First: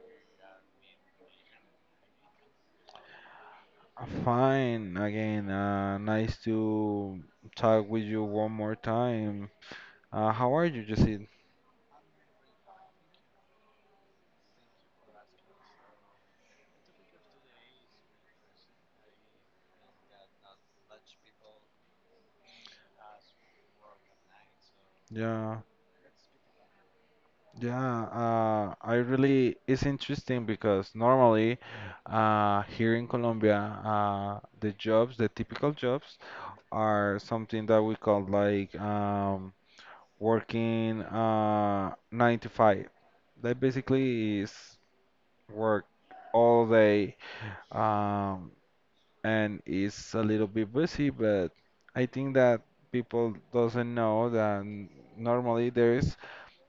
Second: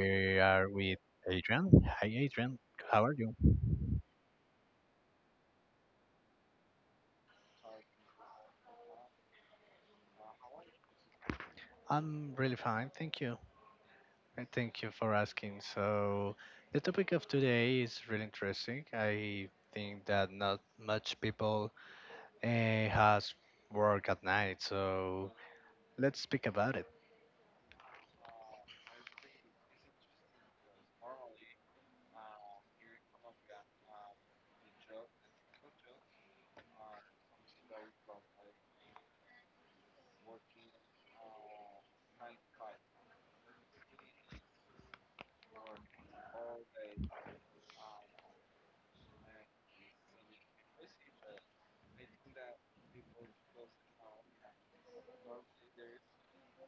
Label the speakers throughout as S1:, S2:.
S1: we are with Adrian. Hi Adrian, how are you?
S2: Fine. Again, nice to talk with you one more time. How are you, Jesse?
S1: I'm really fine, thank you. And thank you for asking. So the topic of today is really interesting. I think that not much people has work at night, so
S2: Yeah,
S1: let's speak about it.
S2: yeah. I really it's interesting because normally, here in Colombia, the jobs, the typical jobs, are something that we call like working nine to five. That basically is work all day. Um, and it's a little bit busy, but I think that people doesn't know that normally there is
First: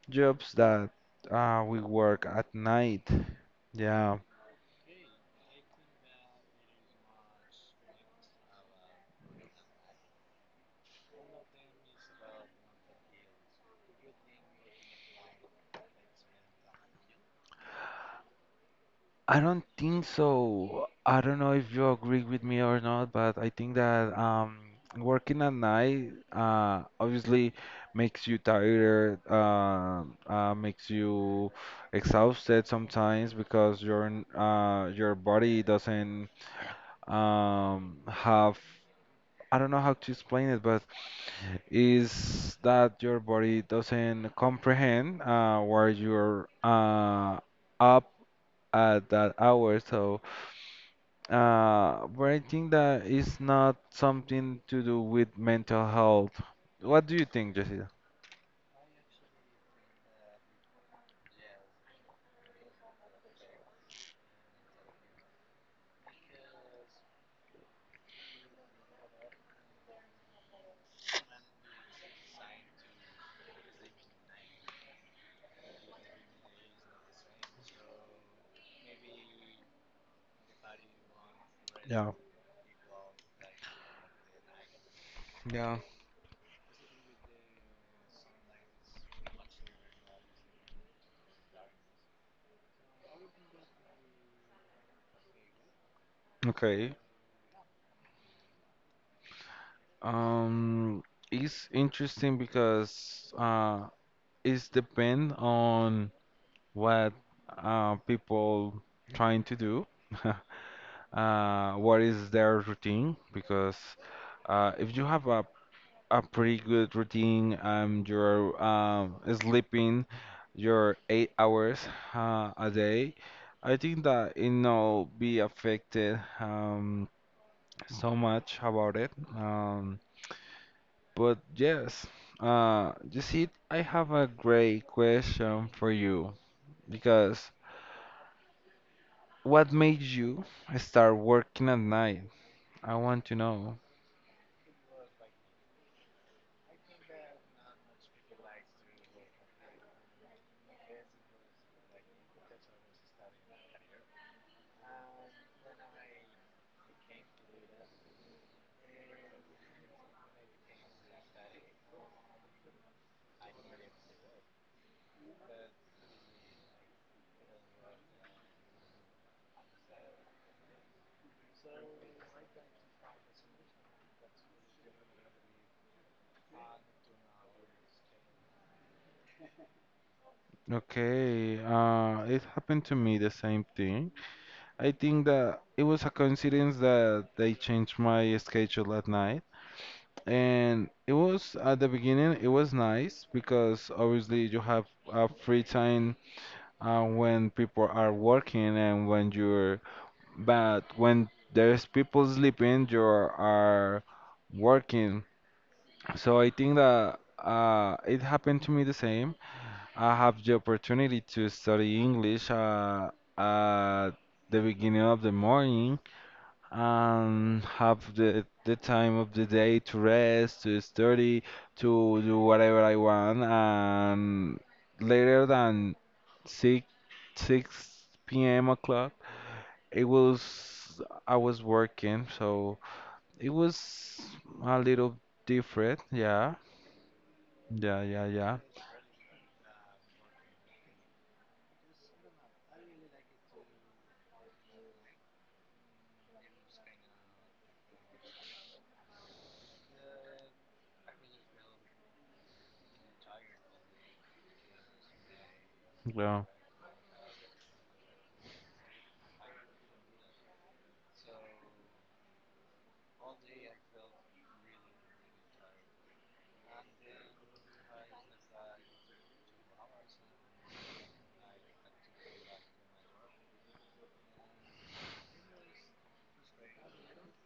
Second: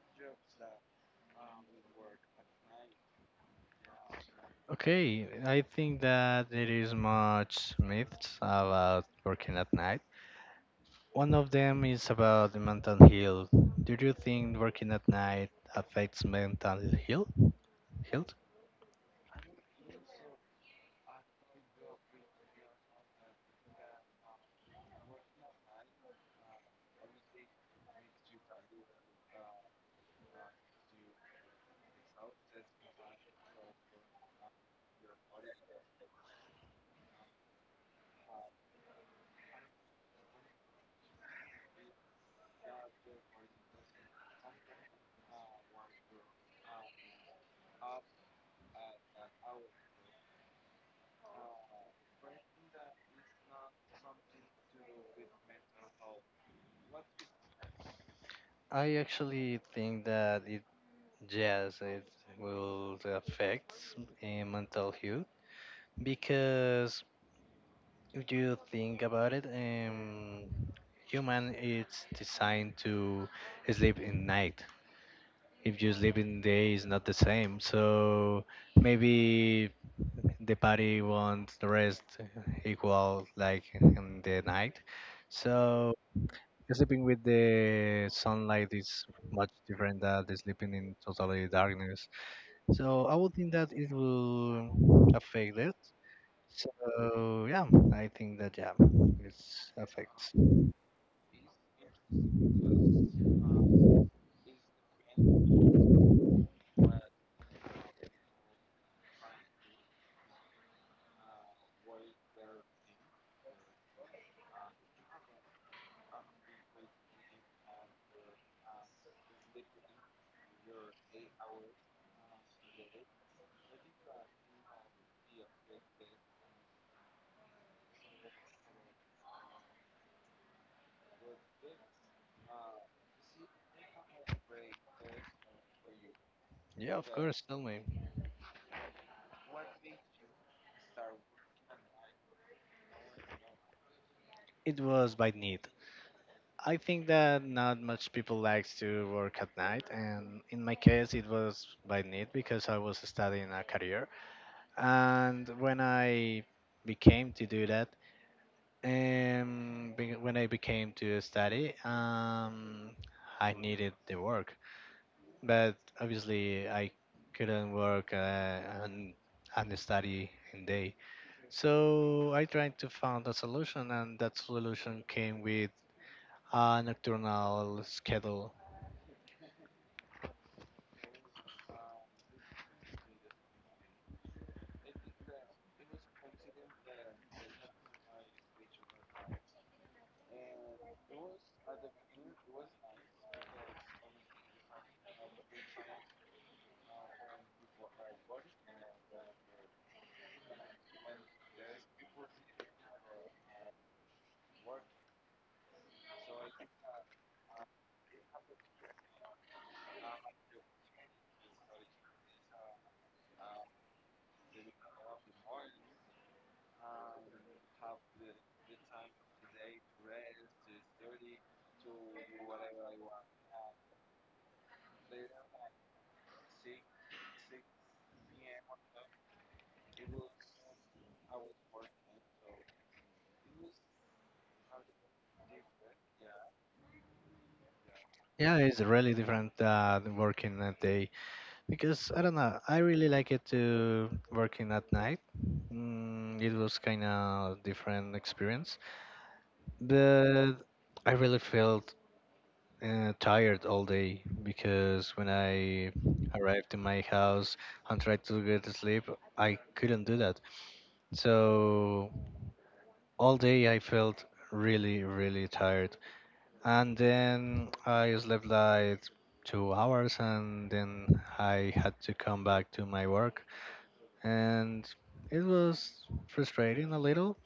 S2: jobs that we work at night. Yeah,
S1: Okay, I think that there is much myths about working at night. One of them is about the mental health. Do you think working at night affects mental health? Health?
S2: I don't think so. I don't know if you agree with me or not, but I think that working at night obviously makes you tired, makes you exhausted sometimes because your your body doesn't have I don't know how to explain it, but is that your body doesn't comprehend where you're up at that hour. So but I think that it's not something to do with mental health. What do you think, Jessica?
S1: I actually think that it, yes, it will affect mental health because if you think about it, human is designed to sleep in night. If you sleep in the day is not the same. So maybe the party wants the rest
S2: Yeah,
S1: equal like in the night.
S2: yeah,
S1: So sleeping with the sunlight is much different than the sleeping in totally darkness. So I would think that it will affect it.
S2: okay.
S1: So yeah, I think that yeah, it affects.
S2: Um, it's interesting because it's depend on. What people trying to do, what is their routine? Because if you have a pretty good routine, you're sleeping your 8 hours a day, I think that it no be affected so much about it. But yes, you see, I have a great question for you
S1: Yeah, of course.
S2: because
S1: Tell me,
S2: what made you start working at night? I want to know.
S1: it was by need. I think that not much people likes to work at night, and in my case, it was by need because I was studying a career. And when I became to do that, when I became to study, I needed the work. But obviously, I couldn't work and study in day. So I tried to find a solution, and that solution came with a nocturnal schedule.
S2: Okay, it happened to me the same thing. I think that it was a coincidence that they changed my schedule at night. And it was at the beginning, it was nice because obviously you have free time when people are working and when but when there's people sleeping, you are working. So I think that it happened to me the same. I have the opportunity to study English at the beginning of the morning and have the time of the day to rest, to study, to do whatever I want. And later than 6, 6 p.m. o'clock, it was I was working, so it was a little different, yeah. Yeah, yeah,
S1: Yeah,
S2: yeah.
S1: it's really different than working at day because I don't know. I really like it to working at night. It was kind of different experience, but I really felt tired all day because when I
S2: Yeah,
S1: arrived to my house and tried to get to sleep, I couldn't do that. So all day I felt really, really tired. And then I slept like 2 hours, and then I had to come back to my work, and it was frustrating a little.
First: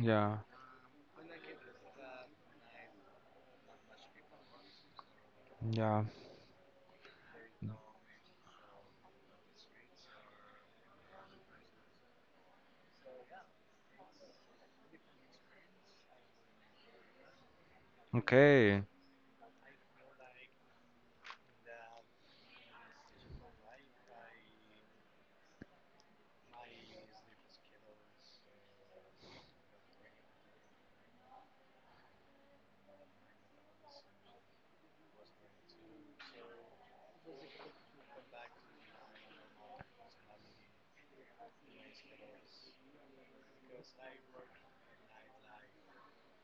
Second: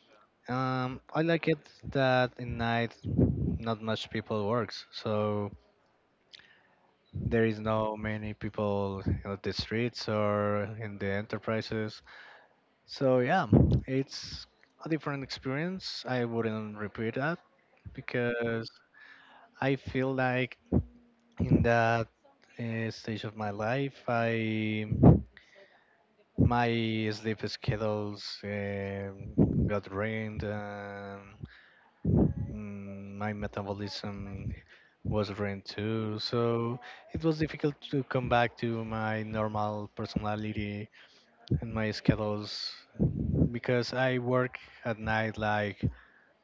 S2: yeah,
S1: I like it that in night not much people works, so
S2: yeah.
S1: there is no many people on the streets or in the enterprises. So yeah, it's a different experience. I wouldn't repeat that because
S2: Okay.
S1: I feel like in that stage of my life, I my sleep schedules got ruined. My metabolism was ruined too, so it was difficult to come back to my normal personality and my schedules because I work at night like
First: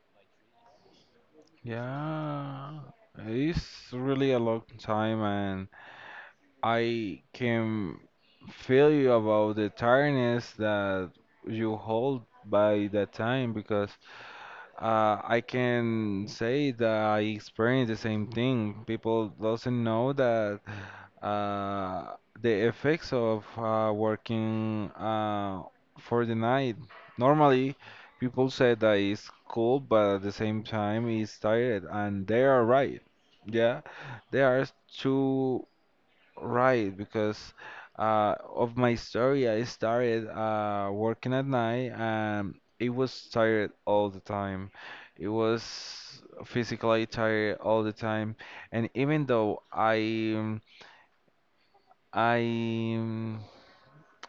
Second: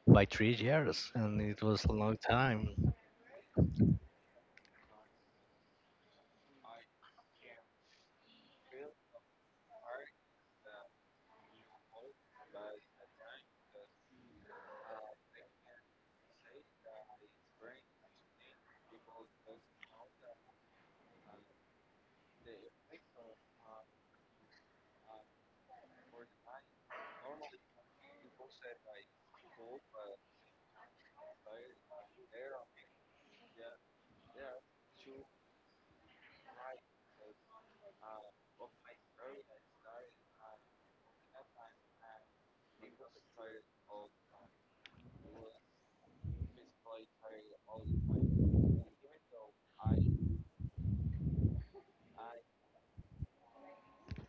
S1: by 3 years, and it was a long
S2: Yeah.
S1: time.
S2: It's really a long time and I can feel you about the tiredness that you hold by that time because I can say that I experienced the same thing. People doesn't know that the effects of working for the night. Normally, people say that it's cool, but at the same time, it's tired, and they are right. Yeah, they are too right because of my story. I started working at night, and it was tired all the time. It was physically tired all the time, and even though um, I um,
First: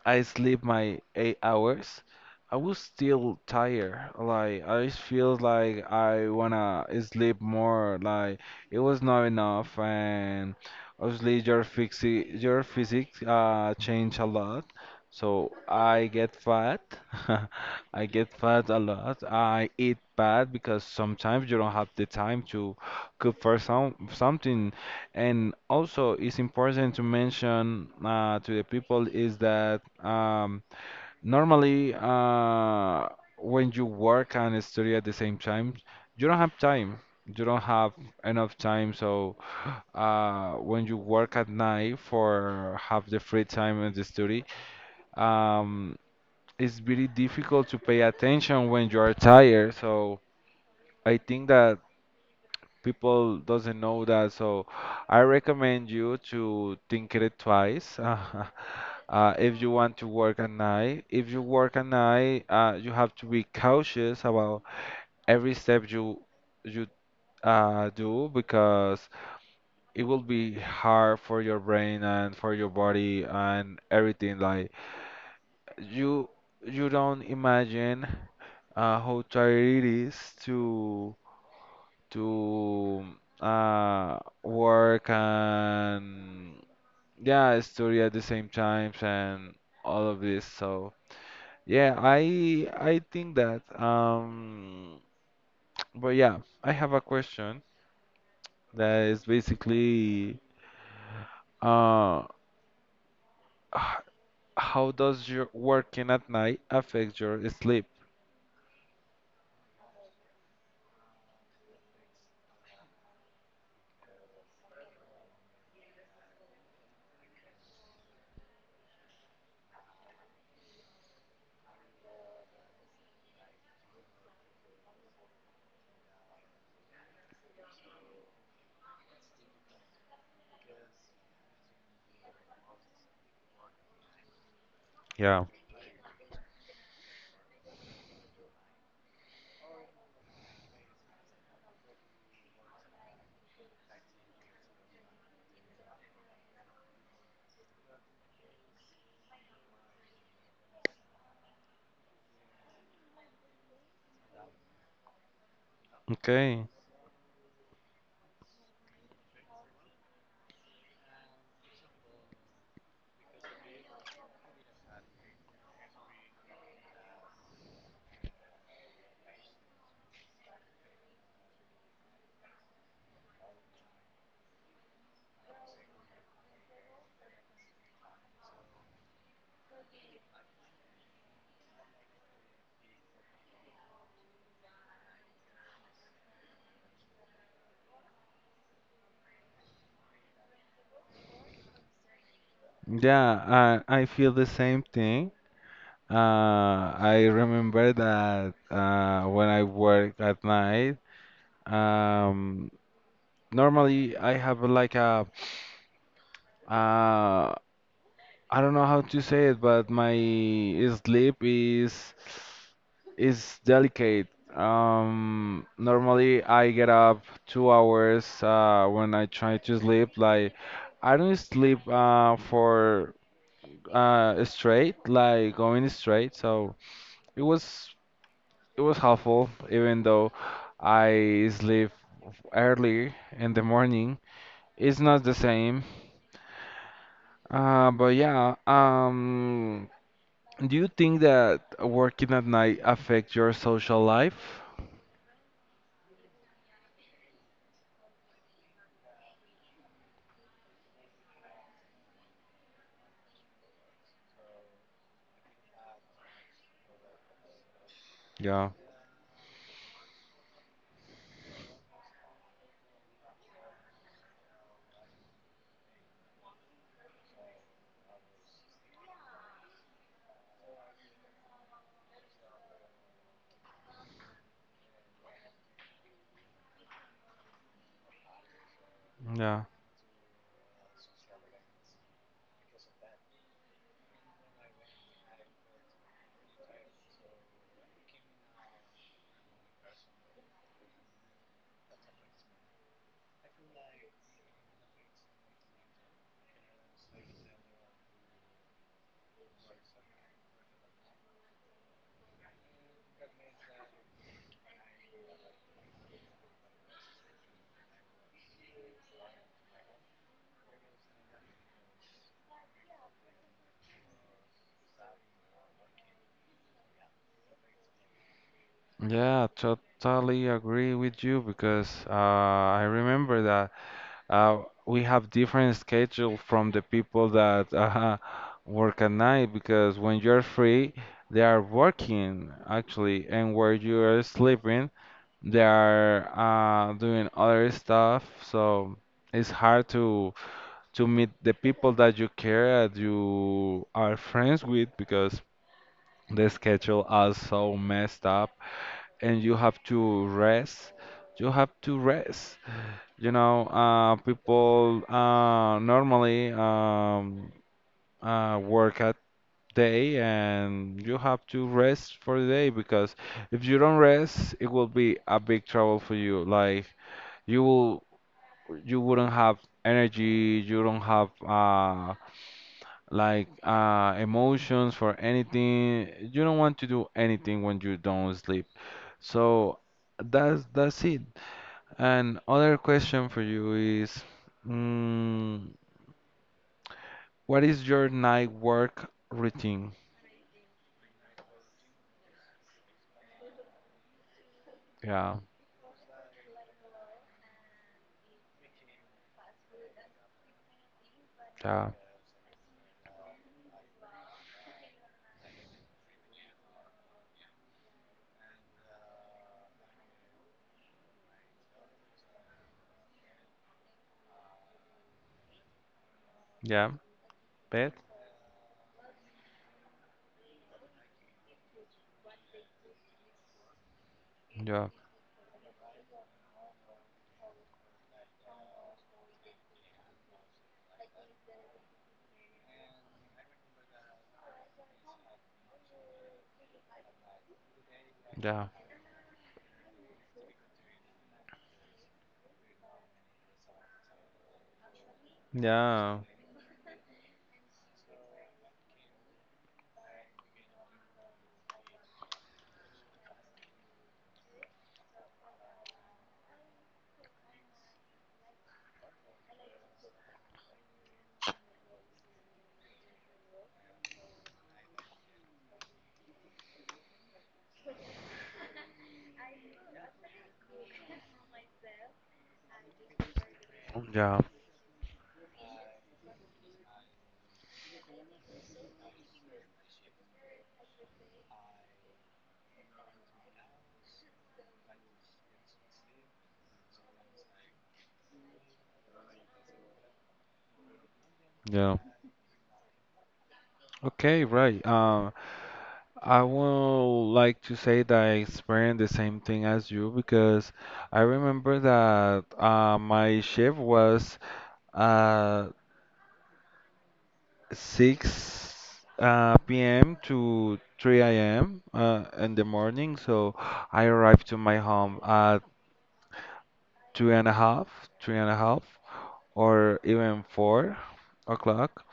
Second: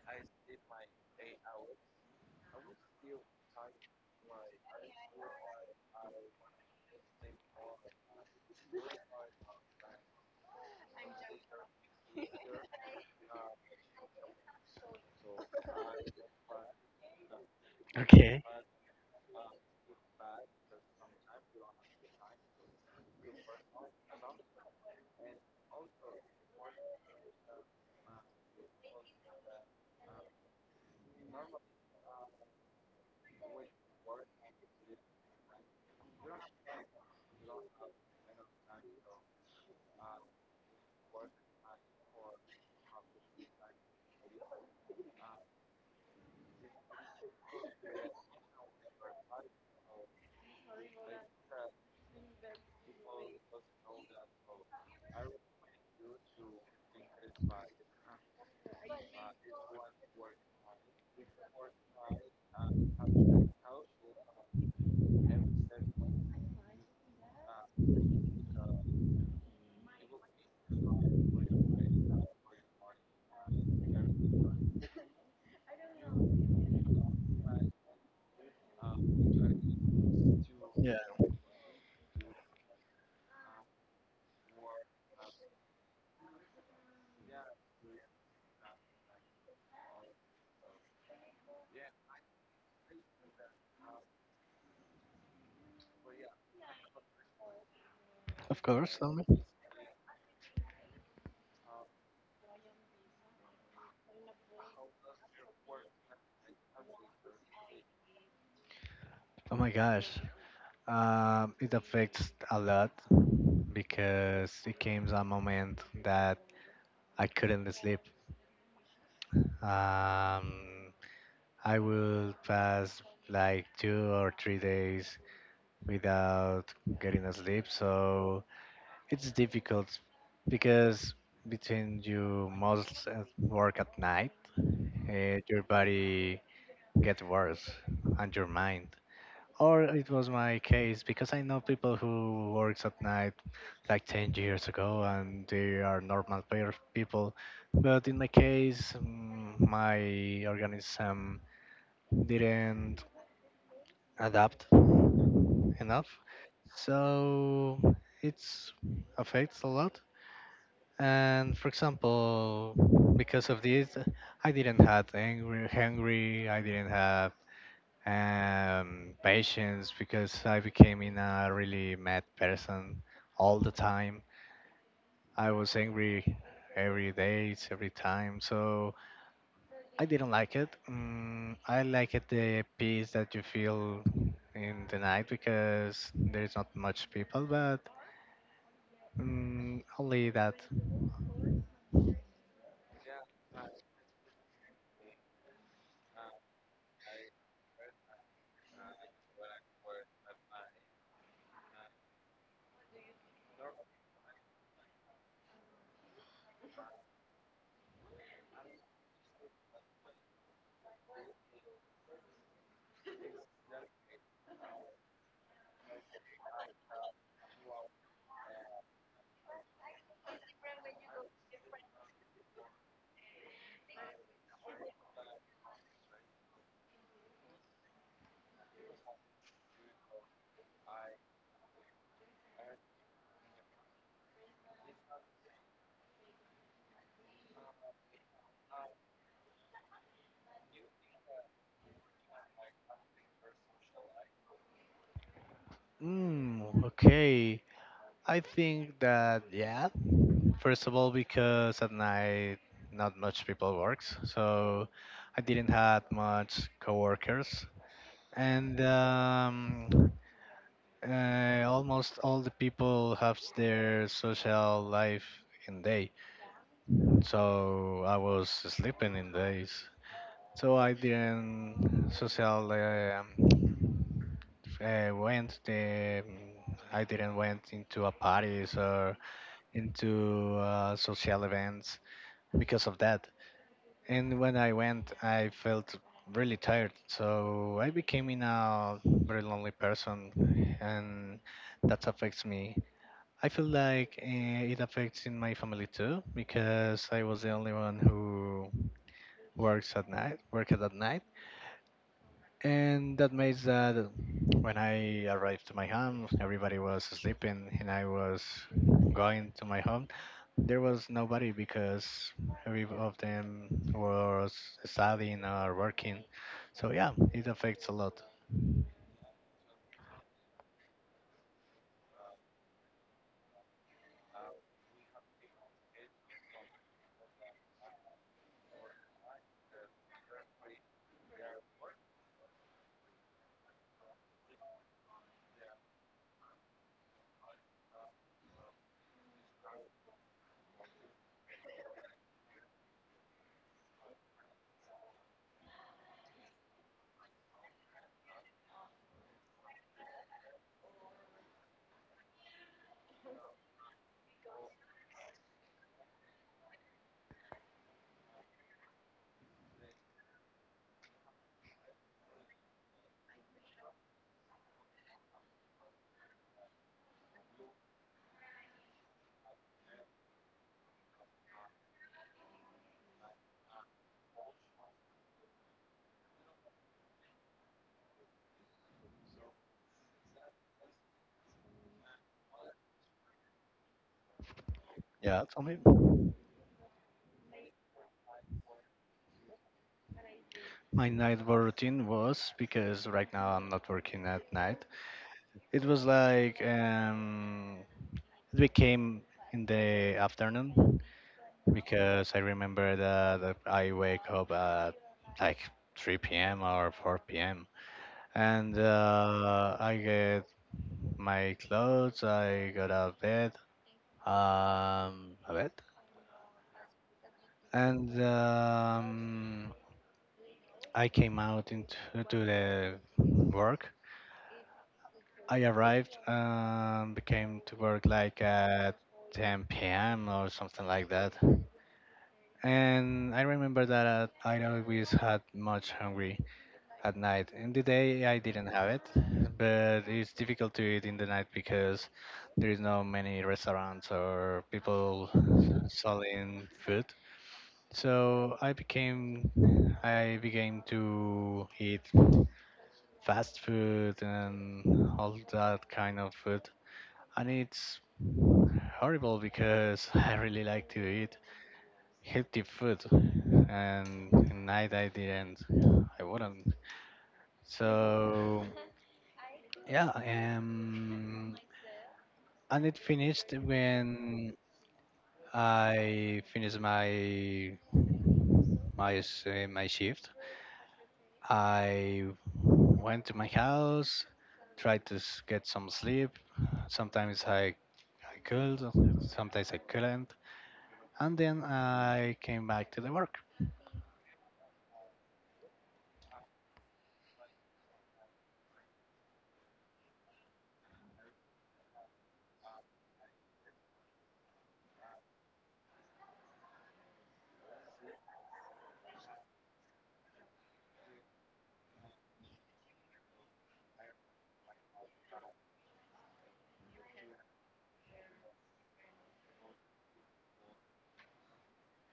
S2: I sleep my 8 hours. I was still tired. Like I just feel like I wanna sleep more. Like it was not enough, and obviously your physics change a lot. So I get fat. I get
S1: Okay.
S2: fat a lot. I eat bad because sometimes you don't have the time to cook for something. And also, it's important to mention to the people is that normally when you work and study at the same time, you don't have time. You don't have enough time. So when you work at night for have the free time and the study, um, it's very difficult to pay attention when you are tired. So I think that people doesn't know that so I recommend you to think it twice if you want to work at night if you work at night you have to be cautious about every step you do because it will be hard for your brain and for your body and everything like you you don't imagine how tired it is
S1: Yeah,
S2: to to work and yeah, study at the same times and all of this. So yeah, I think that but yeah, I have a question
S1: of course.
S2: that
S1: Tell me.
S2: is basically uh, h- how does your working at night affect your sleep?
S1: Oh my gosh, it affects a lot because it came a moment that I couldn't sleep. Um, I will pass like 2 or 3 days without getting a sleep, so it's difficult because between you most work at night,
S2: Yeah.
S1: your body gets worse and your mind. Or it was my case because I know people who works at night like 10 years ago and they are normal pair of people, but in my case, my organism didn't adapt enough,
S2: Okay.
S1: so it affects a lot. And for example, because of this, I didn't have angry hungry, I didn't have patience because I became in a really mad person all the time. I was angry every day, every time. So I didn't like it. I like it the peace that you feel in the night because there's not much people, but only that.
S2: Yeah, I feel the same thing. I remember that when I work at night, um, normally I have like uh, I don't know how to say it, but my sleep is delicate. Normally I get up 2 hours when I try to sleep. Like I don't sleep for straight, like going straight. So it was. It was helpful, even though I sleep early in the morning. It's not the same. But do you think that working at night affect your social life?
S1: Mm, okay. I think that yeah, first of all, because at night not much people works, so I didn't had much coworkers,
S2: Yeah,
S1: and almost all the people have their social life in day. So I was sleeping in days. So I didn't social, went the, I didn't went into a parties or
S2: yeah,
S1: into social events because of that. And when I went, I felt really tired. So I became in a very lonely person, and that affects me. I feel like it affects in my family too because I was the only one who works at night, worked at night, and that makes that when I arrived to my home, everybody was sleeping, and I was going to my home there was nobody because every of them was studying or working. So yeah, it affects a lot.
S2: yeah, totally agree with you because I remember that. We have different schedule from the people that work at night because when you're free, they are working actually, and where you're sleeping, they are doing other stuff. So it's hard to meet the people that you care that you are friends with because the schedule is so messed up, and you have to rest. You have to rest. You know, people normally work at day and you have to rest for the day because if you don't rest, it will be a big trouble for you. Like you will, you wouldn't have energy, you don't have emotions for anything. You don't want to do anything when you don't sleep. So that's it. And other question for you is.
S1: Yeah, tell
S2: Mm,
S1: me.
S2: what is your night work routine?
S1: My night work routine was because right now I'm not working at night.
S2: Yeah,
S1: It was like it became in the afternoon
S2: yeah,
S1: because I remember that I wake up at like 3 p.m. or 4 p.m. and I get my clothes, I got out of bed, a bit,
S2: yeah. Bed?
S1: and I came out into to the work.
S2: Yeah,
S1: I arrived, became to work like at 10 p.m. or something like that. And I remember that I always had much hungry at night. In the day, I
S2: yeah,
S1: didn't have it, but it's difficult to eat in the night because there is no many restaurants or people
S2: yeah,
S1: selling food. So I began to eat fast food and all that kind of food. And it's horrible because I really like to eat healthy food and at night I didn't. I wouldn't. So yeah, and it finished
S2: yeah,
S1: when I finished my shift. I went to my house, tried to get some sleep. Sometimes I could, sometimes I couldn't. And then
S2: yeah.
S1: I came back to the work.
S2: Okay, right. I will like to say that I experienced the same thing as you because I remember that my shift was uh, 6 p.m. to 3 a.m. In the morning, so I arrived to my home at two and a half, three and a half. Or even 4 o'clock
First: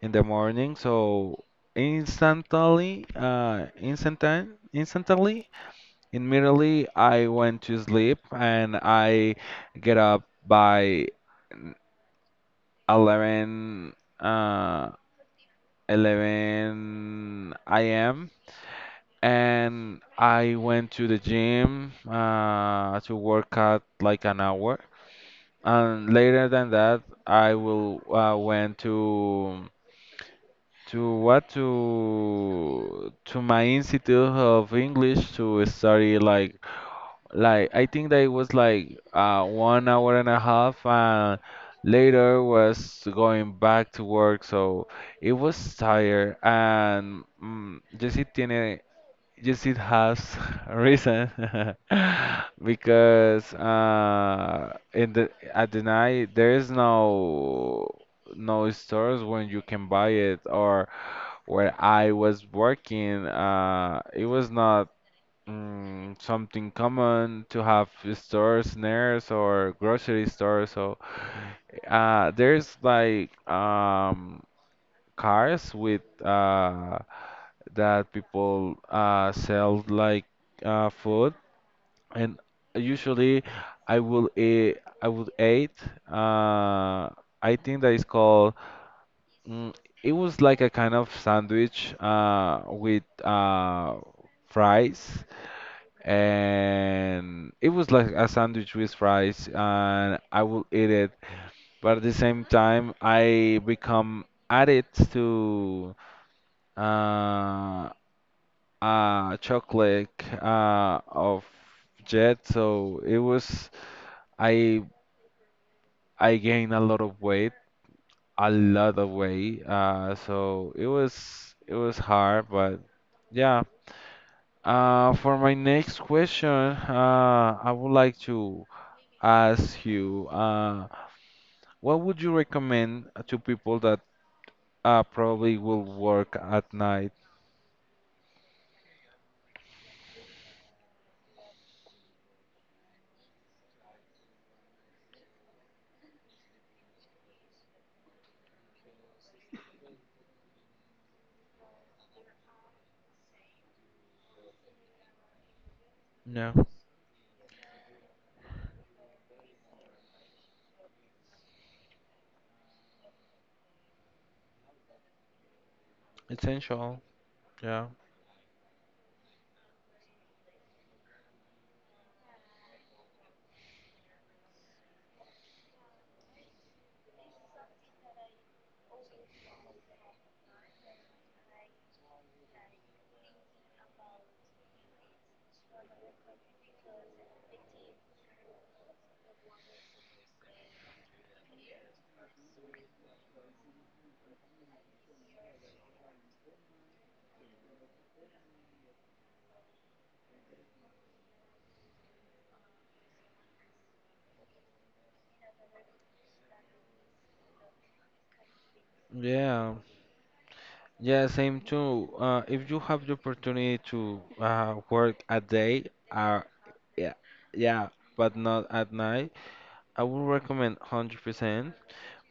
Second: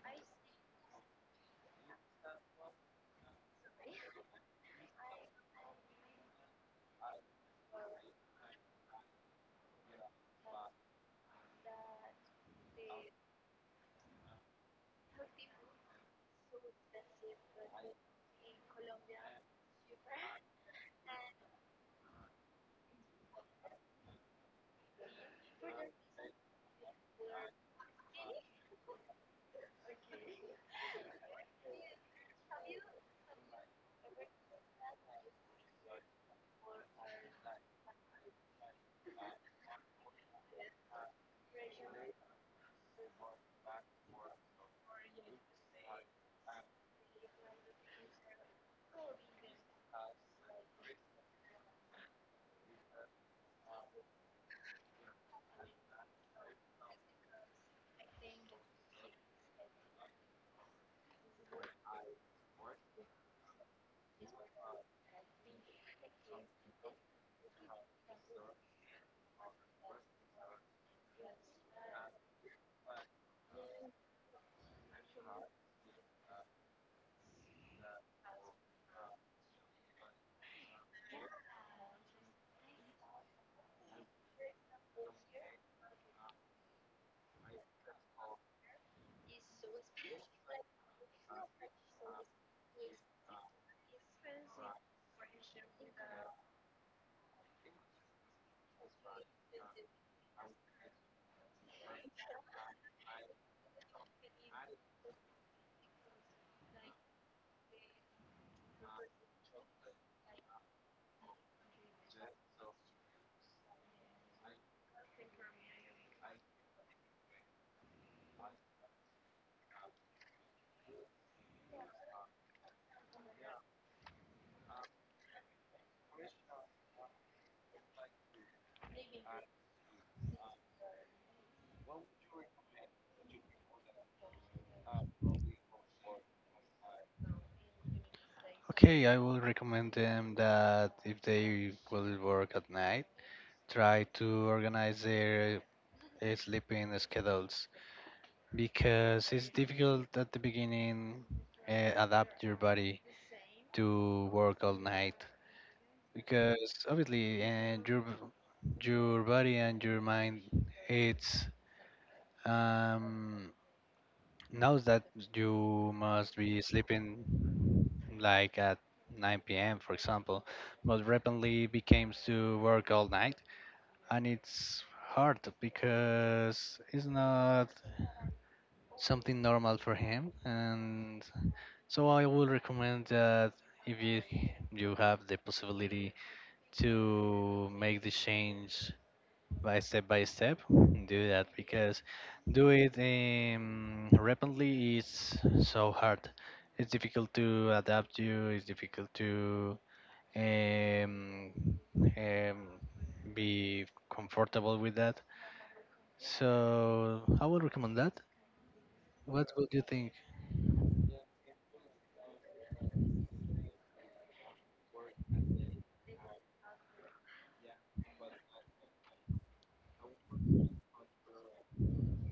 S2: in the morning. So instantly, instantan instantly, immediately I went to sleep and I get up by 11, uh, 11 a.m. And I went to the gym to work out like an hour. And later than that, I will went to what to my institute of English to study like I think that it was like 1 hour and a half and later was going back to work so it was tired and mm, yes it tiene yes it has a reason because in the at the night there is no stores when you can buy it or where I was working, it was not something common to have stores near us or grocery stores. So there's like cars with that people sell like food, and usually I would eat. Uh, I think that is called mm, it was like a kind of sandwich with fries, and it was like a sandwich with fries, and I will eat it. But at the same time, I become addict to uh, chocolate of Jet, so it was I I gained a lot of weight a lot of weight. So it was hard, but yeah. For my next question, I would like to ask you, what would you recommend to people that probably will work at night?
S1: Okay, I will recommend them that if they will work at night, try to organize their sleeping schedules because it's difficult at the beginning adapt your body to work all night
S2: Yeah,
S1: because obviously your body and your mind it's um knows that you must be
S2: essential.
S1: sleeping
S2: Yeah.
S1: like at 9 p.m. for example, but rapidly becomes to work all night, and it's hard because it's not something normal for him. And so I would recommend that if you have the possibility to make the change by step by step, do that because do it rapidly is so hard. It's difficult to adapt you, it's difficult to um, um, be comfortable with that. So I would recommend that. What would
S2: Yeah,
S1: you think?
S2: yeah, same too. If you have the opportunity to work a day, uh, yeah, yeah, but not at night, I would recommend 100%.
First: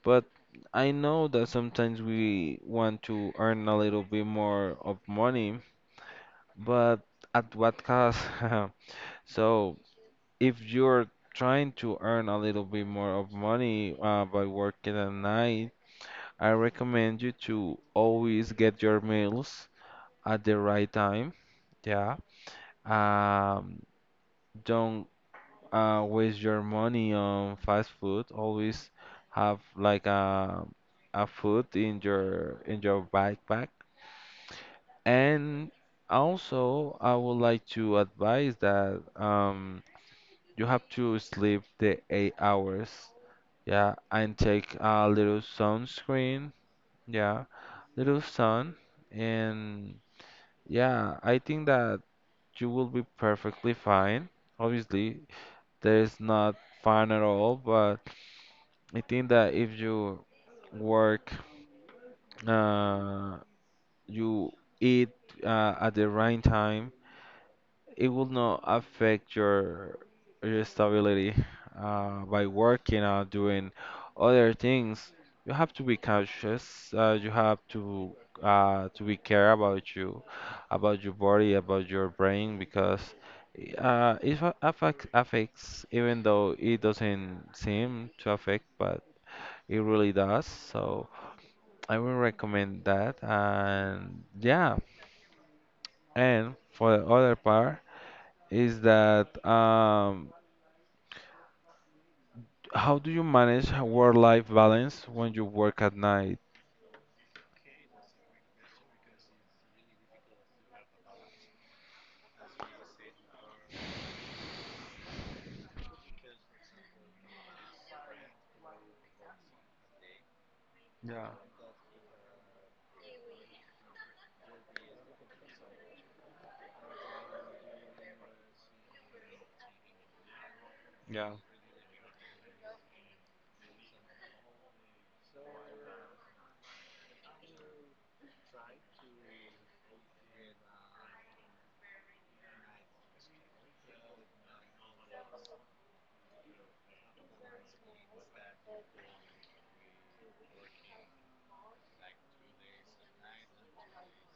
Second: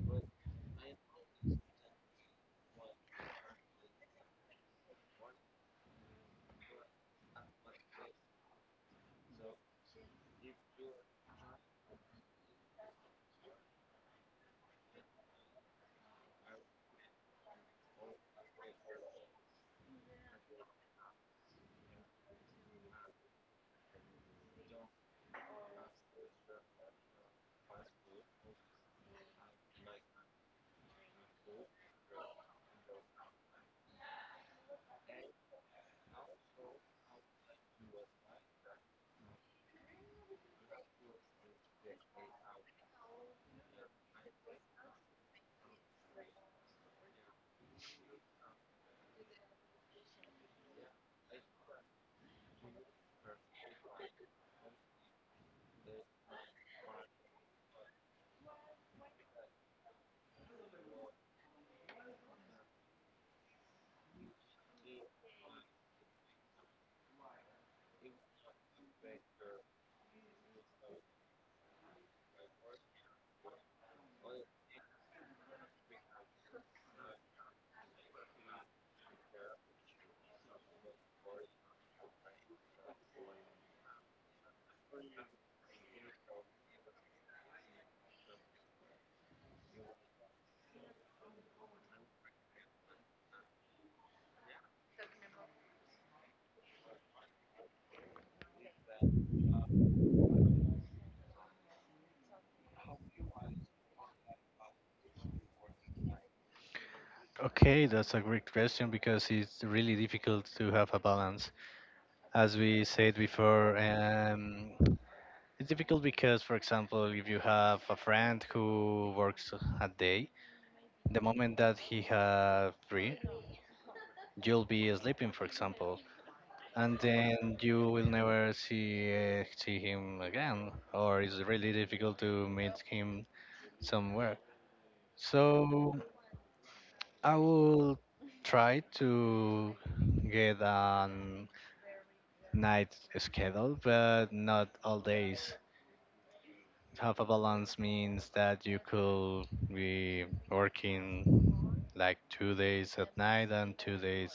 S2: But I know that sometimes we want to earn a little bit more of money, but at what cost? So if you're trying to earn a little bit more of money by working at night, I recommend you to always get your meals at the right time. Yeah. Um, don't waste your money on fast food. Always have like a food in your backpack. And also, I would like to advise that you have to sleep the 8 hours, yeah, and take a little sunscreen, yeah, little sun, and yeah, I think that you will be perfectly fine. Obviously, there is not fine at all, but I think that if you work, uh, you eat at the right time it will not affect your stability by working or doing other things. You have to be cautious. You have to be care about you, about your body, about your brain, because affects affects even though it doesn't seem to affect, but it really does. So I will recommend that. And yeah, and for the other part is that how do you manage a work-life balance when you work at night?
S1: Okay, that's a great question because it's really difficult to have a balance as we said before. It's difficult because, for example, if you have a friend who works a day, the
S2: Yeah,
S1: moment that he has free, you'll be sleeping, for example, and then you will never see him again, or
S2: yeah,
S1: it's really difficult to meet him somewhere. So I will try to get a night schedule, but not all days. Half a balance means that you could be working like 2 days at night and 2 days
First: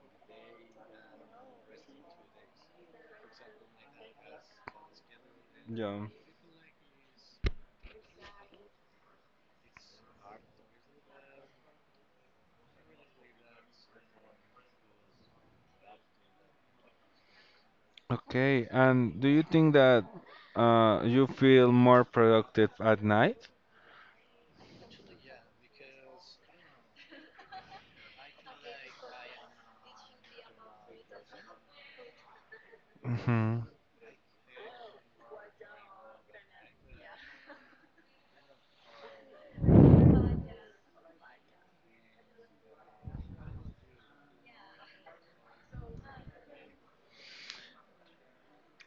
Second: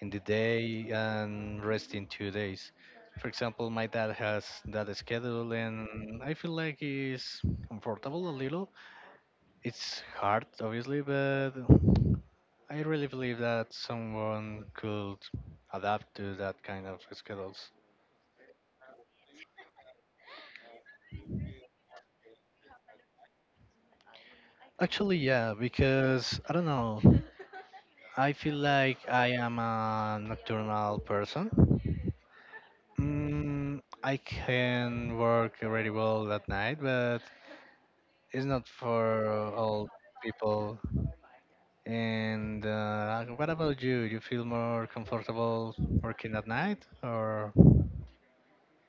S1: in the day and resting 2 days. For example, my dad has that schedule
S2: yeah.
S1: and I feel like it's comfortable a little. It's hard, obviously, but I really believe that someone could adapt to that kind of schedules.
S2: Okay, and do you think that you feel more productive at night?
S1: Actually, yeah, because I don't know. I feel like I am a nocturnal person.
S2: Hmm.
S1: I can work really well at night, but it's not for all people. And what about you? You feel more comfortable working at night, or?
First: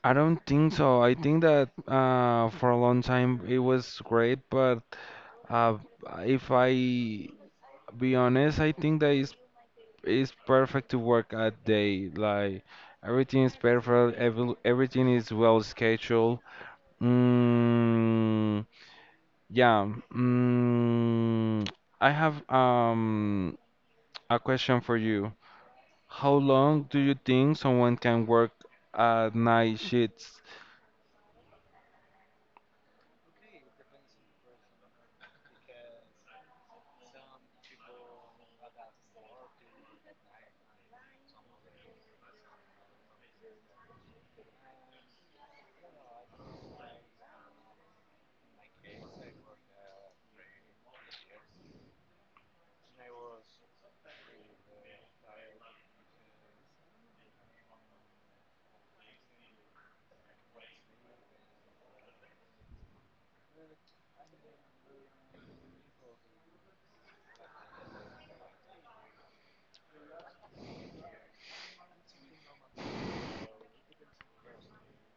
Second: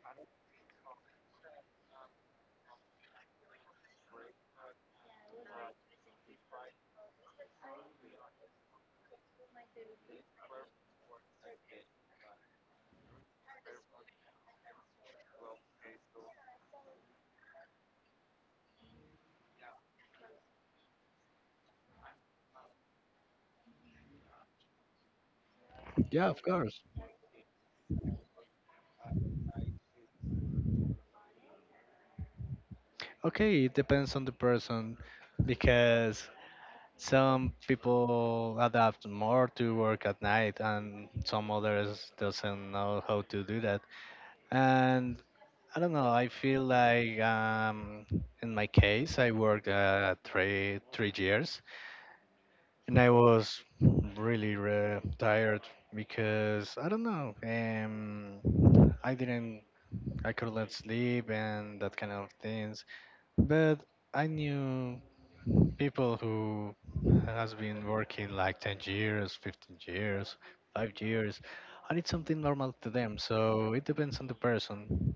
S2: I don't think so. I think that for a long time it was great, but uh, if I be honest, I think that it's perfect to work at day. Like everything is perfect, everything is well scheduled. Mm, yeah. I have a question for you.
S1: Yeah,
S2: How
S1: of course.
S2: long do you think someone can work at night shifts?
S1: Okay, it depends on the person because some people adapt more to work at night and some others doesn't know how to do that. And I don't know. I feel like in my case, I worked three years, and I was really tired because I don't know. I didn't. I couldn't sleep and that kind of things. But I knew people who has been working like 10 years, 15 years, 5 years, and it's something normal to them. So it depends on the person.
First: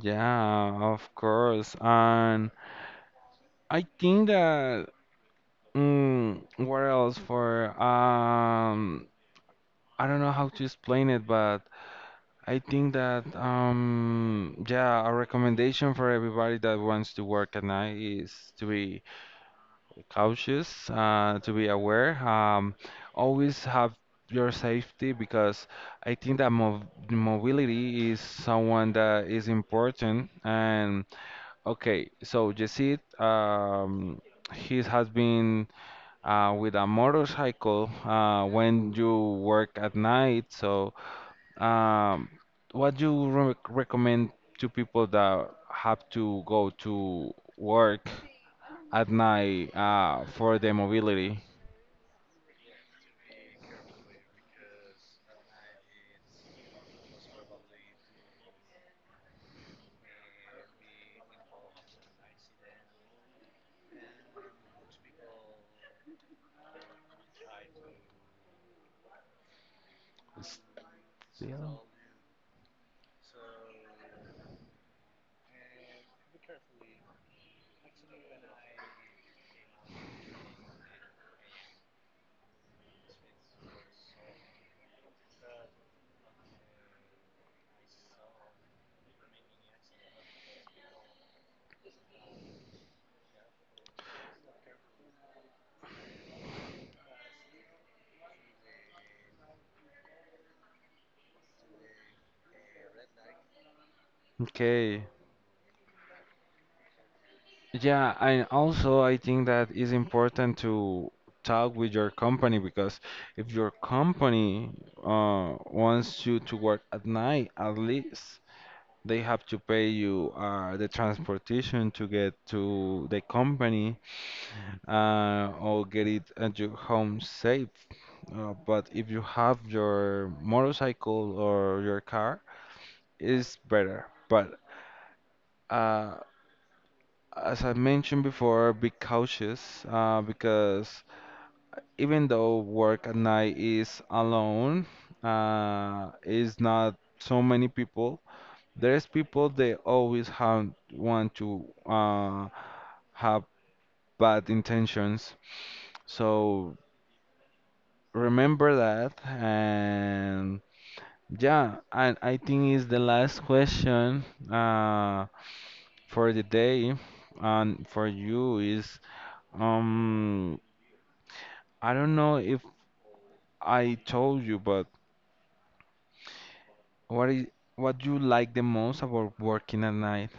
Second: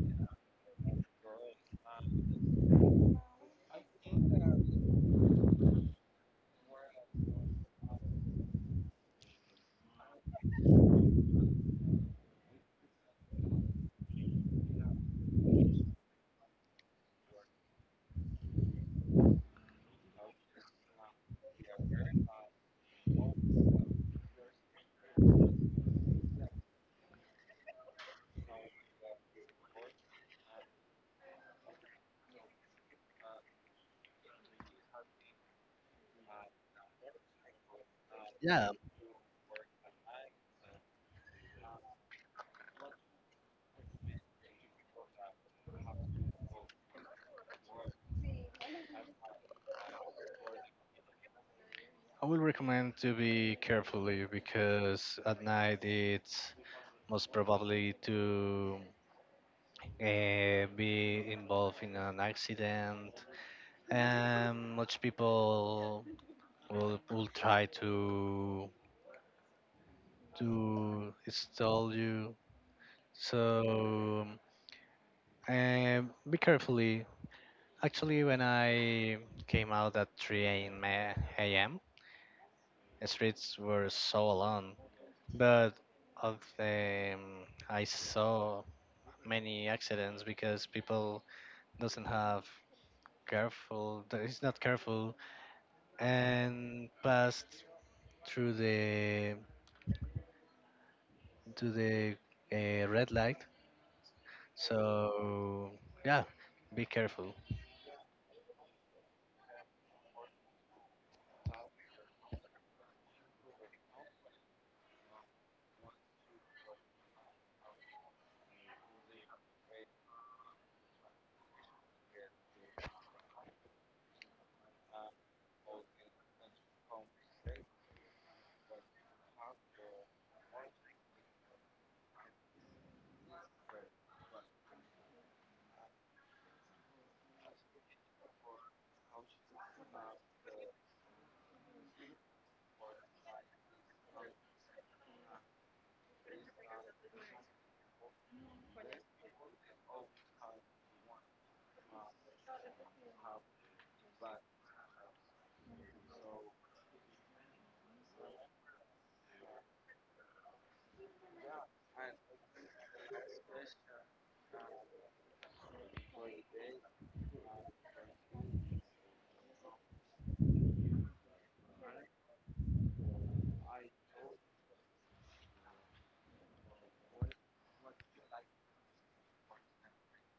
S2: Yeah, of course. And I think that mm, what else for I don't know how to explain it, but I think that yeah, a recommendation for everybody that wants to work at night is to be cautious, to be aware. Always have your safety because I think that mov mobility is someone that is important. And okay, so Jesse, he has been with a motorcycle
S1: Yeah,
S2: when you work at night. So, um, what you re recommend to people that have to go to work at night for their mobility?
S1: I will recommend to be carefully because at night it's most probably to be involved in an accident, and much people will try to
S2: Still.
S1: stall you. So be carefully. Actually, when I came out at 3 a.m., 3 a.m., the streets were so alone. But of I saw many accidents because people doesn't have careful, that is not careful, and passed through the to the red light.
S2: Okay.
S1: So yeah, be careful.
S2: Yeah, and also I think that is important to talk with your company because if your company wants you to work at night, at least they have to pay you the transportation to get to the company or get it at your home safe. But if you have your motorcycle or your car, it's better. But uh, As I mentioned before, be cautious because even though work at night is alone, is not so many people. There's people they always have want to have bad intentions. So remember that and yeah, and I think is the last question uh, for the day and for you is um. I don't know if I told you, but what is what you like the most about working at night?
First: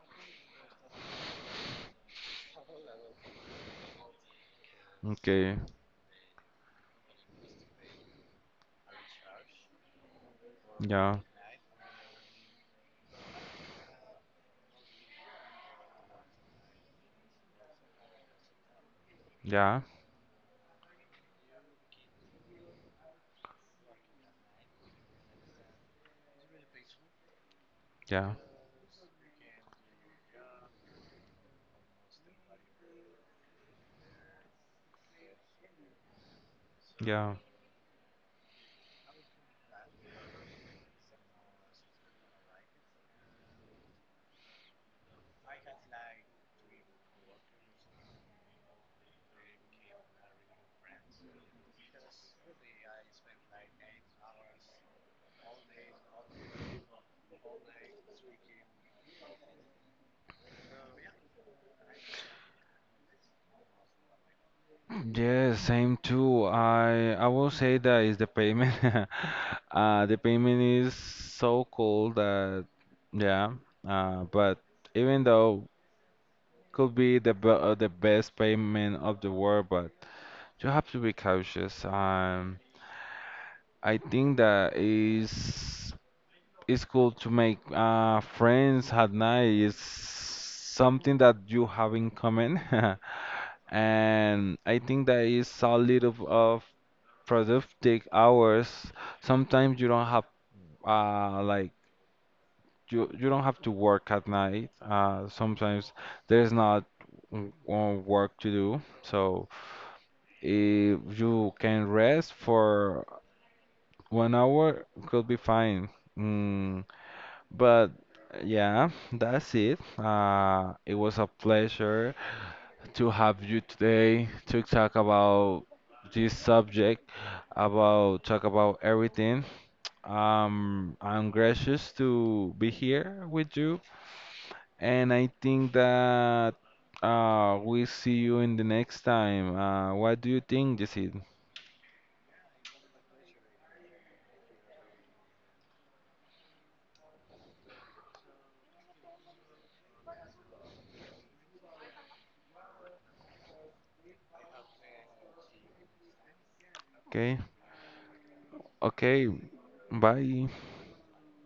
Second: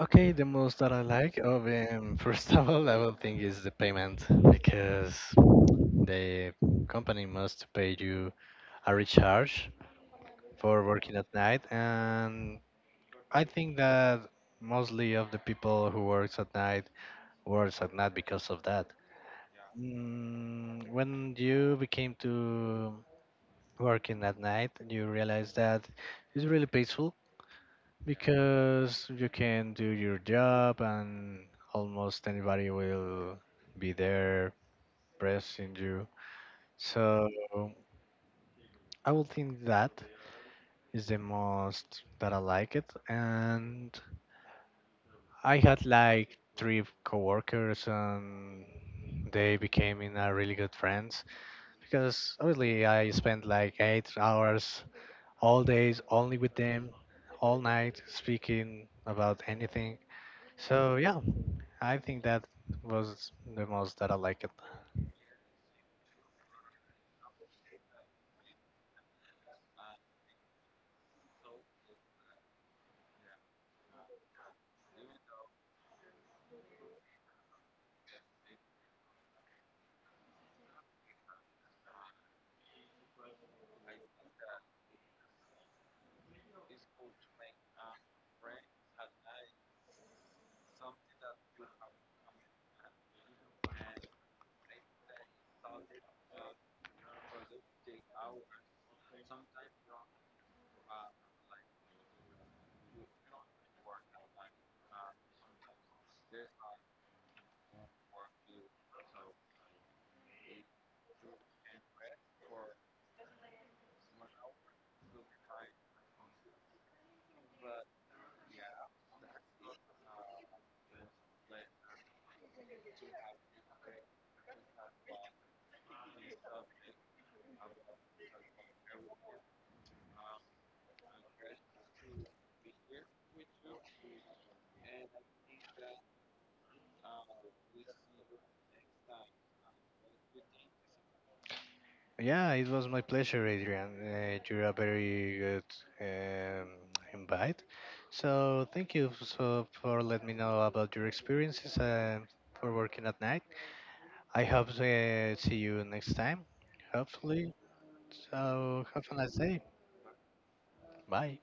S1: Okay, the most that I like of first of all, I will think is the payment because
S2: Okay.
S1: the company must pay you a recharge for working
S2: Yeah.
S1: at night, and I think that mostly of the people who works at night because of that.
S2: Yeah.
S1: When you became to working at night, you realize that it's really peaceful
S2: Yeah.
S1: because you can do your job and almost anybody will be there pressing you. So
S2: Yeah.
S1: I will think that is the most that I like it, and I had like three coworkers, and they became in a really good friends because obviously I spent like 8 hours all days only with them, all night speaking about anything. So yeah, I think that was the most that I liked.
S2: Yeah, same too. I will say that is the payment. The payment is so cool that yeah. But even though could be the best payment of the world, but you have to be cautious. I think that is. It's cool to make friends at night. It's something that you have in common, and I think that is a little of productive hours. Sometimes you don't have uh, like you you don't have to work at night. Sometimes there's not work to do, so if you can rest for 1 hour, could be fine. Mm, but yeah, that's it. It was a pleasure to have you today to talk about this subject, about talk about everything. I'm gracious to be here with you, and I think that we see you in the next time. What do you think, Jesse?
S1: Yeah, it was my pleasure, Adrian. You're a very good um, invite. So thank you so for letting me know about your experiences and for working at night. I hope to see you next time,
S2: Okay,
S1: hopefully. So have a
S2: okay,
S1: nice day.
S2: bye.
S1: Bye.